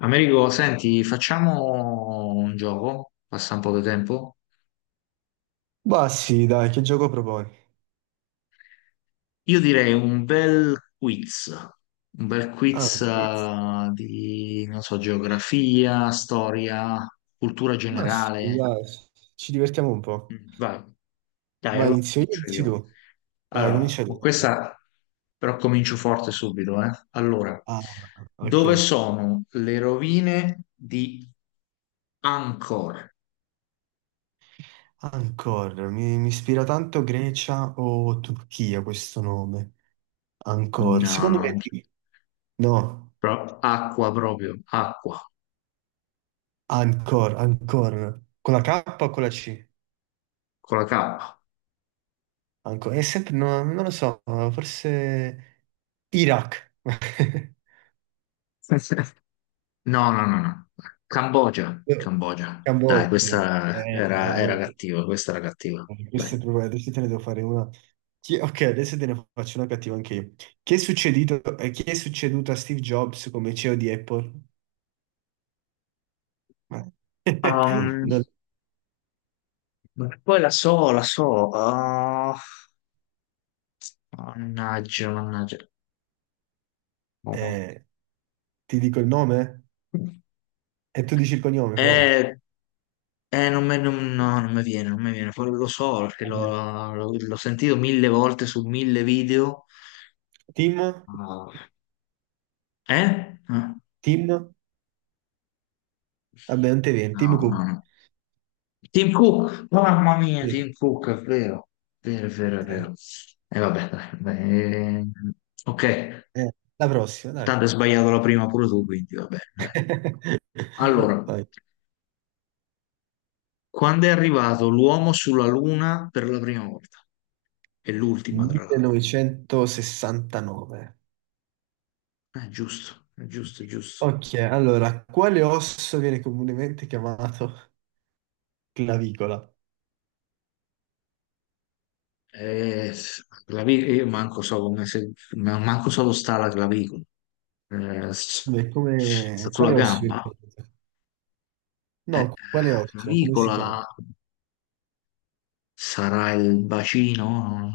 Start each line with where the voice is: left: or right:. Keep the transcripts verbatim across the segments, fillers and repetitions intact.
left: Americo, senti, facciamo un gioco, passa un po' di tempo.
right: Ma sì, dai, che gioco proponi?
left: Io direi un bel quiz, un bel
right: Ah,
left: quiz
right: un quiz.
left: eh, di, non so, geografia, storia, cultura
right: Ma sì,
left: generale.
right: dai, ci divertiamo un po'.
left: Mm, vai, dai,
right: Vai,
left: allora
right: inizio io,
left: comincio
right: inizi
left: io.
right: tu. Dai,
left: Allora,
right: comincia
left: con
right: tu.
left: questa però comincio forte subito, eh. Allora,
right: Ah,
left: dove
right: ok.
left: sono le rovine di Angkor?
right: Ancora, mi, mi ispira tanto Grecia o Turchia questo nome. Ancora, secondo
left: No.
right: me di- No,
left: Pro- acqua proprio, acqua,
right: ancora, ancora. Con la K o con la C?
left: con la K.
right: Ancora, è sempre, no, non lo so, forse Iraq.
left: No, no, no, no. Cambogia, Cambogia. Dai,
right: Cambogia.
left: questa
right: Eh,
left: era,
right: dai,
left: era
right: oh.
left: cattiva, questa era cattiva.
right: Eh, Queste
left: Dai.
right: proprio- adesso te ne devo fare una. Chi- ok, adesso te ne faccio una cattiva anche io. Chi è succedito, eh, chi è succeduto a Steve Jobs come C E O di Apple? Ma-
left: Ehm,
right: non-
left: ma poi la so, la so. Ah, mannaggia, mannaggia.
right: eh, ti dico il nome? E tu dici il cognome, provi.
left: Eh, eh, non me- non- no, non mi viene, non mi viene. Poi lo so, perché
right: Vabbè.
left: l'ho l'ho- l'ho sentito mille volte su mille video.
right: Tim?
left: Ah, eh? Eh?
right: Tim? Vabbè, non te viene. Tim
left: No, no,
right: Cook.
left: no. Tim Cook, mamma mia,
right: Sì.
left: Tim Cook, è vero, è vero, è vero, è
right: Eh,
left: vero. E vabbè, dai, eh, ok,
right: eh, la prossima, dai.
left: tanto hai sbagliato la prima pure tu, quindi vabbè, dai. Allora,
right: Vai.
left: quando è arrivato l'uomo sulla Luna per la prima volta? E l'ultima, tra l'altro.
right: millenovecentosessantanove.
left: Eh, giusto, è giusto, è giusto.
right: Ok, allora, quale osso viene comunemente chiamato clavicola?
left: Eh, la vi- io manco so come se, ma- manco so dove sta la clavicola. Eh, s-
right: Beh,
left: Sta
right: come...
left: sulla
right: quale osso viene
left: gamba.
right: chiamato?
left: Eh,
right: No, quale osso? Come si
left: Clavicola.
right: chiama?
left: Sarà il bacino?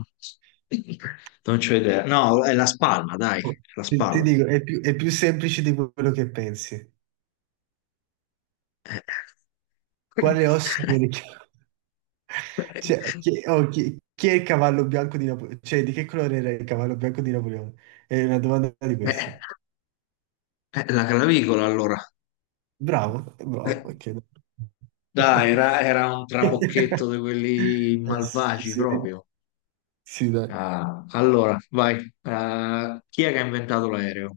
left: Non c'ho idea. No, è la spalla, dai, la
right: Ti, ti
left: spalla.
right: dico, è più, è più semplice di quello che pensi.
left: Eh,
right: Quale osso viene chiamato? Cioè, chi, oh, chi- chi è il cavallo bianco di Napoleone? Cioè, di che colore era il cavallo bianco di Napoleone? È una domanda di questa.
left: eh, eh, la clavicola allora.
right: Bravo, bravo,
left: Eh,
right: ok.
left: Dai, era, era un trabocchetto di quelli
right: Eh, sì,
left: malvagi
right: sì,
left: proprio.
right: sì, dai.
left: Ah, allora, vai. Eh, chi è che ha inventato l'aereo?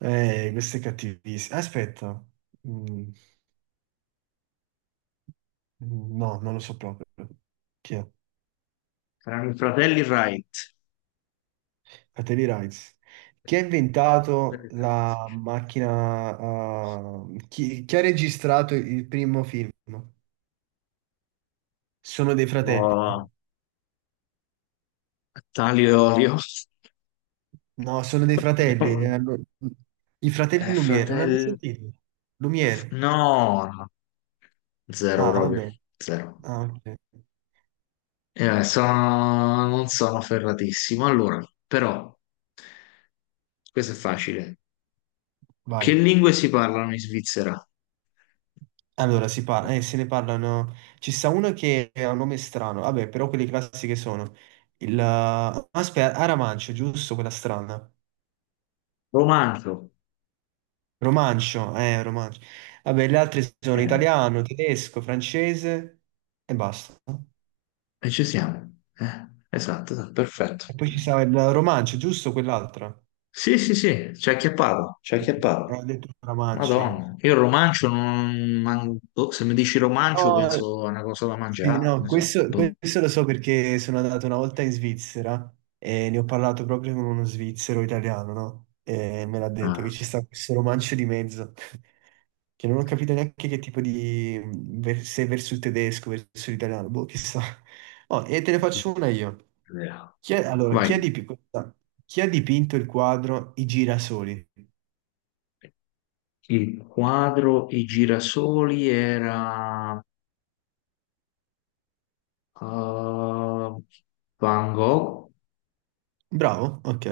right: Eh, questo è cattivissimo. Aspetta. Mm, no, non lo so proprio. Chi è?
left: Erano i fratelli Wright.
right: Fratelli Rice. Chi ha inventato la macchina? eh, chi, chi ha registrato il primo film? Sono dei fratelli.
left: Oh, Talio e Olio.
right: No, sono dei fratelli. eh, allo- I fratelli
left: Eh,
right: Lumière, non l'hai mai
left: fratelli.
right: sentito? Lumière.
left: No, no, zero
right: Ah,
left: proprio,
right: vabbè.
left: zero.
right: Ah, ok.
left: Eh, sono- non sono ferratissimo. Allora, però, questo è facile. Che
right: Vai.
left: lingue si parlano in Svizzera?
right: Allora, si par- eh, se ne parlano. Ci sta uno che ha un nome strano. Vabbè, però quelli classici che sono. Il... Aspetta, Aramancio, giusto? Quella strana.
left: Romanzo.
right: Romancio, eh, Romancio. Vabbè, le altre sono
left: Eh,
right: italiano, tedesco, francese e basta.
left: e ci siamo. Eh, esatto, esatto, perfetto.
right: E poi ci sta il Romancio, giusto? Quell'altra.
left: Sì, sì, sì, ci ha acchiappato, ci ha
right: Sì, eh,
left: acchiappato.
right: ho detto Romancio io.
left: Madonna, io il romancio non... man- boh, se mi dici romancio
right: No,
left: penso a una cosa da
right: sì,
left: mangiare, che
right: no,
left: ne so.
right: questo,
left: Boh.
right: questo lo so perché sono andato una volta in Svizzera e ne ho parlato proprio con uno svizzero italiano, no? E me l'ha detto che
left: Ah.
right: ci sta questo romancio di mezzo, che non ho capito neanche che tipo di... ver- se verso il tedesco, verso l'italiano, boh, chissà. Oh, e te ne faccio una io. Chi è- allora,
left: Vai.
right: chi ha dipi- questa- chi ha dipinto il quadro I girasoli?
left: Il quadro I girasoli era eh, Van Gogh.
right: Bravo, ok.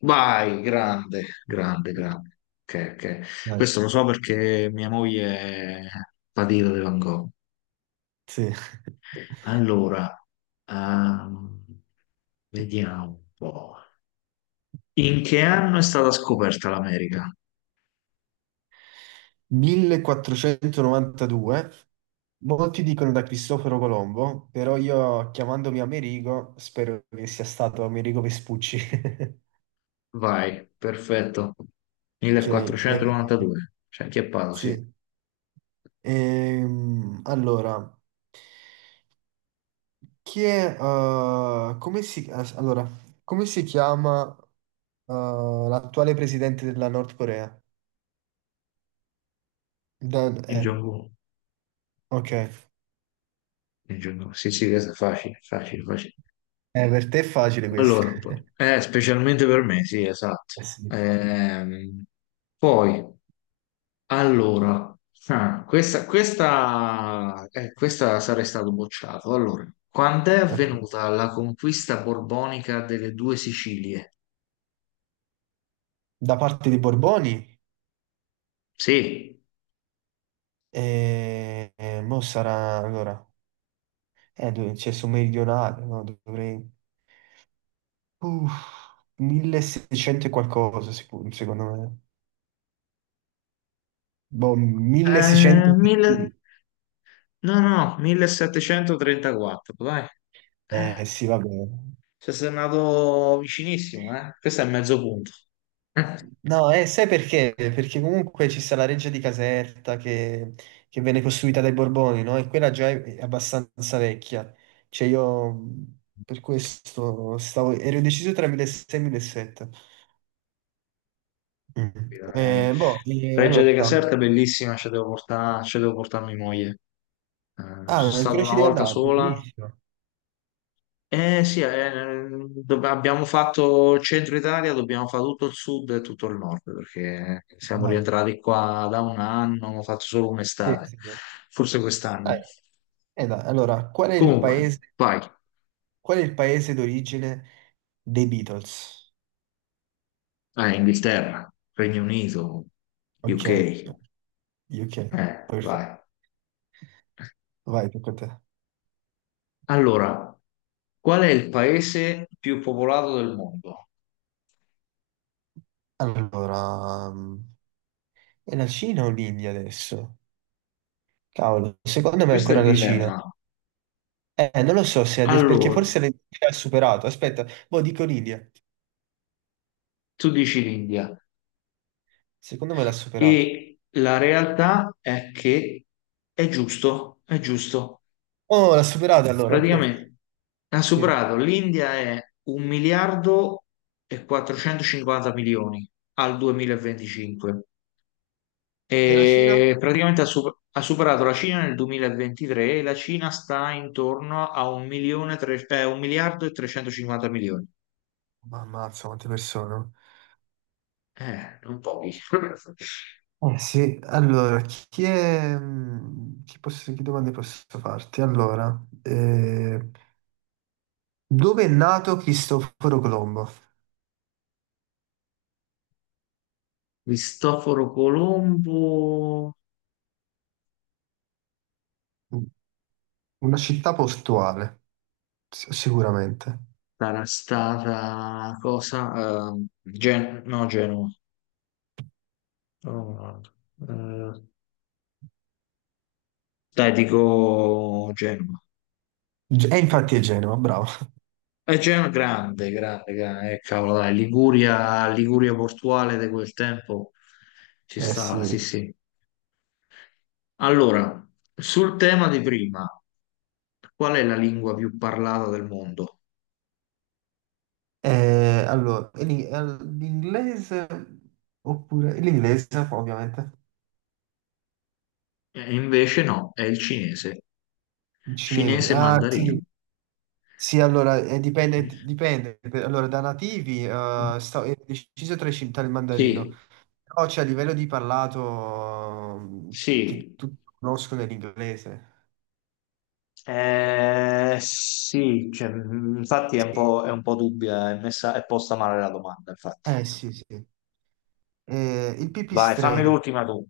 left: Vai, grande, grande, grande. Ok, ok.
right: Dai.
left: Questo lo so perché mia moglie è patita di Van Gogh.
right: Sì.
left: Allora, ehm, vediamo un po'. In che anno è stata scoperta l'America?
right: millequattrocentonovantadue, molti dicono da Cristoforo Colombo, però io chiamandomi Amerigo spero che sia stato Amerigo Vespucci.
left: Vai, perfetto.
right: Ok, eh,
left: millequattrocentonovantadue. C'è anche a Paolo, sì.
right: sì. Ehm, allora, chi è, eh, come si, as- allora, come si chiama, eh, l'attuale presidente della Nord Corea? Dan-
left: Kim
right: eh,
left: Jong-un.
right: ok, Eh,
left: Il giorno- Sì, sì, questo è facile, facile, facile.
right: per te è facile questo.
left: Allora, poi- eh, specialmente per me, sì, esatto.
right: Eh sì.
left: Ehm, Poi, allora, ah, questa, questa, eh, questa sarei stato bocciato. Allora, quando è
right: Ok.
left: avvenuta la conquista borbonica delle due Sicilie?
right: Da parte dei Borboni?
left: Sì,
right: E, e mo sarà allora, eh, dove- c'è su meridionale, no? Dovrei uff, milleseicento e qualcosa, sicuro, secondo me. Boh,
left: Eh,
right: milleseicento.
left: mille- no, no, millesettecentotrentaquattro, dai.
right: Eh sì, va bene.
left: Ci sei andato vicinissimo, eh? Questo è mezzo punto.
right: No, eh, sai perché? Perché comunque ci sta la reggia di Caserta che, che venne costruita dai Borboni, no? E quella già è abbastanza vecchia. Cioè io mh, per questo stavo, ero deciso tra milleseicento e millesettecento. Mm.
left: Capito? Eh,
right: Eh, boh, eh,
left: Reggia
right: allora,
left: de Caserta è bellissima, ci devo portare, ci devo portare mia moglie. Eh, sono
right: Ah, il
left: stato
right: Croce
left: una
right: di
left: volta
right: Andrea,
left: sola.
right: bellissimo.
left: Eh sì, eh, dobb- abbiamo fatto il centro Italia, dobbiamo fare tutto il sud e tutto il nord, perché siamo
right: Dai,
left: rientrati qua da un anno, ho fatto solo
right: sì,
left: un'estate,
right: sì, dai.
left: forse quest'anno.
right: Dai, eh, dai, allora, qual è il
left: Comunque,
right: paese,
left: vai.
right: qual è il paese d'origine dei Beatles?
left: Eh, Inghilterra, Regno Unito,
right: Ok,
left: U K.
right: ok,
left: Eh, vai.
right: perfetto. Vai, tocca a te.
left: Allora, qual è il paese più popolato del mondo?
right: Allora, mm, è la Cina o l'India adesso? Cavolo, secondo me è
left: Questo è il
right: ancora la Cina.
left: dilemma.
right: Eh, non lo so se adesso, perché
left: Allora,
right: forse l'India ha superato. Aspetta, boh, dico l'India.
left: tu dici l'India
right: Secondo me l'ha superato.
left: e la realtà è che è giusto, è giusto.
right: Oh, l'ha superato allora, ok.
left: Praticamente ha
right: Sì. E
left: superato, l'India è un miliardo e quattrocentocinquanta milioni al duemilaventicinque
right: la Cina?
left: e praticamente ha, sup- ha superato la Cina nel duemilaventitré e la Cina sta intorno a un milione tre- eh, un miliardo e trecentocinquanta milioni.
right: Ma ammazza, quante persone. Oh.
left: Eh, non pochi.
right: Eh sì, allora, chi è... mh, Chi, posso, che domande posso farti? Allora, eh, dove è nato Cristoforo Colombo?
left: Cristoforo Colombo
right: Una città portuale, s- sicuramente.
left: sarà stata cosa? Ehm, Gen- no, Genova. No, no, eh, dai, dico Genova.
right: Ge- E infatti è Genova, bravo.
left: È Genova grande, grande, grande. Eh, cavolo, dai, Liguria, Liguria portuale di quel tempo ci
right: Eh
left: stava,
right: sì.
left: sì, sì. Allora, sul tema di prima, qual è la lingua più parlata del mondo?
right: Eh, allora, e l'ing- eh, l'inglese oppure... e l'inglese, ovviamente.
left: E invece no, è il cinese.
right: Il cinese.
left: Cinese
right: Ah
left: mandarino.
right: sì, sì, allora, eh, dipende, dipende. Allora, da nativi eh, sta- è deciso tra i cin- tra il mandarino.
left: Sì,
right: No, cioè a livello di parlato mh, che
left: sì,
right: tutti conoscono è l'inglese.
left: eh, sì, cioè, mh, infatti è un
right: Sì.
left: po', è un po' dubbia, è messa, è posta male la domanda, infatti.
right: Eh sì, sì. Eh, il
left: Vai, fammi
right: pipistrello.
left: l'ultima tu,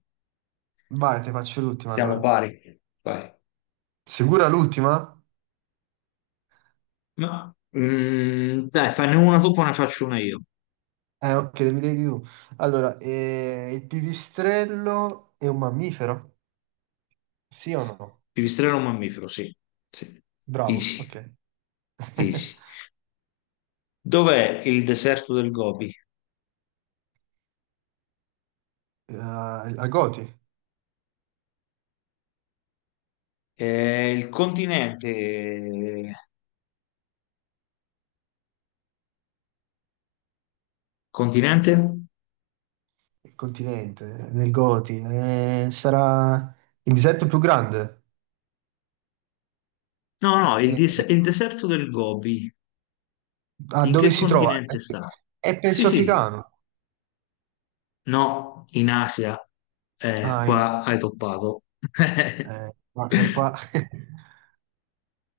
right: Vai, te faccio l'ultima
left: siamo
right: allora.
left: pari. Vai.
right: Sicura l'ultima?
left: Ma, mm, dai, fanne una tu, poi ne faccio una io.
right: Eh, ok, mi devi dire tu. Allora, eh, il pipistrello è un mammifero? Sì o no?
left: Pipistrello o mammifero, sì. Sì.
right: Bravo,
left: Easy,
right: ok.
left: easy. Dov'è il deserto del Gobi?
right: Eh, Al Goti,
left: Eh, il continente. Continente?
right: il continente, nel Goti. Eh, sarà il deserto più grande?
left: No, no, il,
right: Eh,
left: dis- il deserto del Gobi.
right: Ah,
left: In
right: dove
left: che
right: si trova?
left: continente sta?
right: È
left: Sì,
right: penso
left: sì.
right: africano.
left: No, in Asia. Eh,
right: Ah, in-
left: qua hai toppato.
right: eh, ma è qua.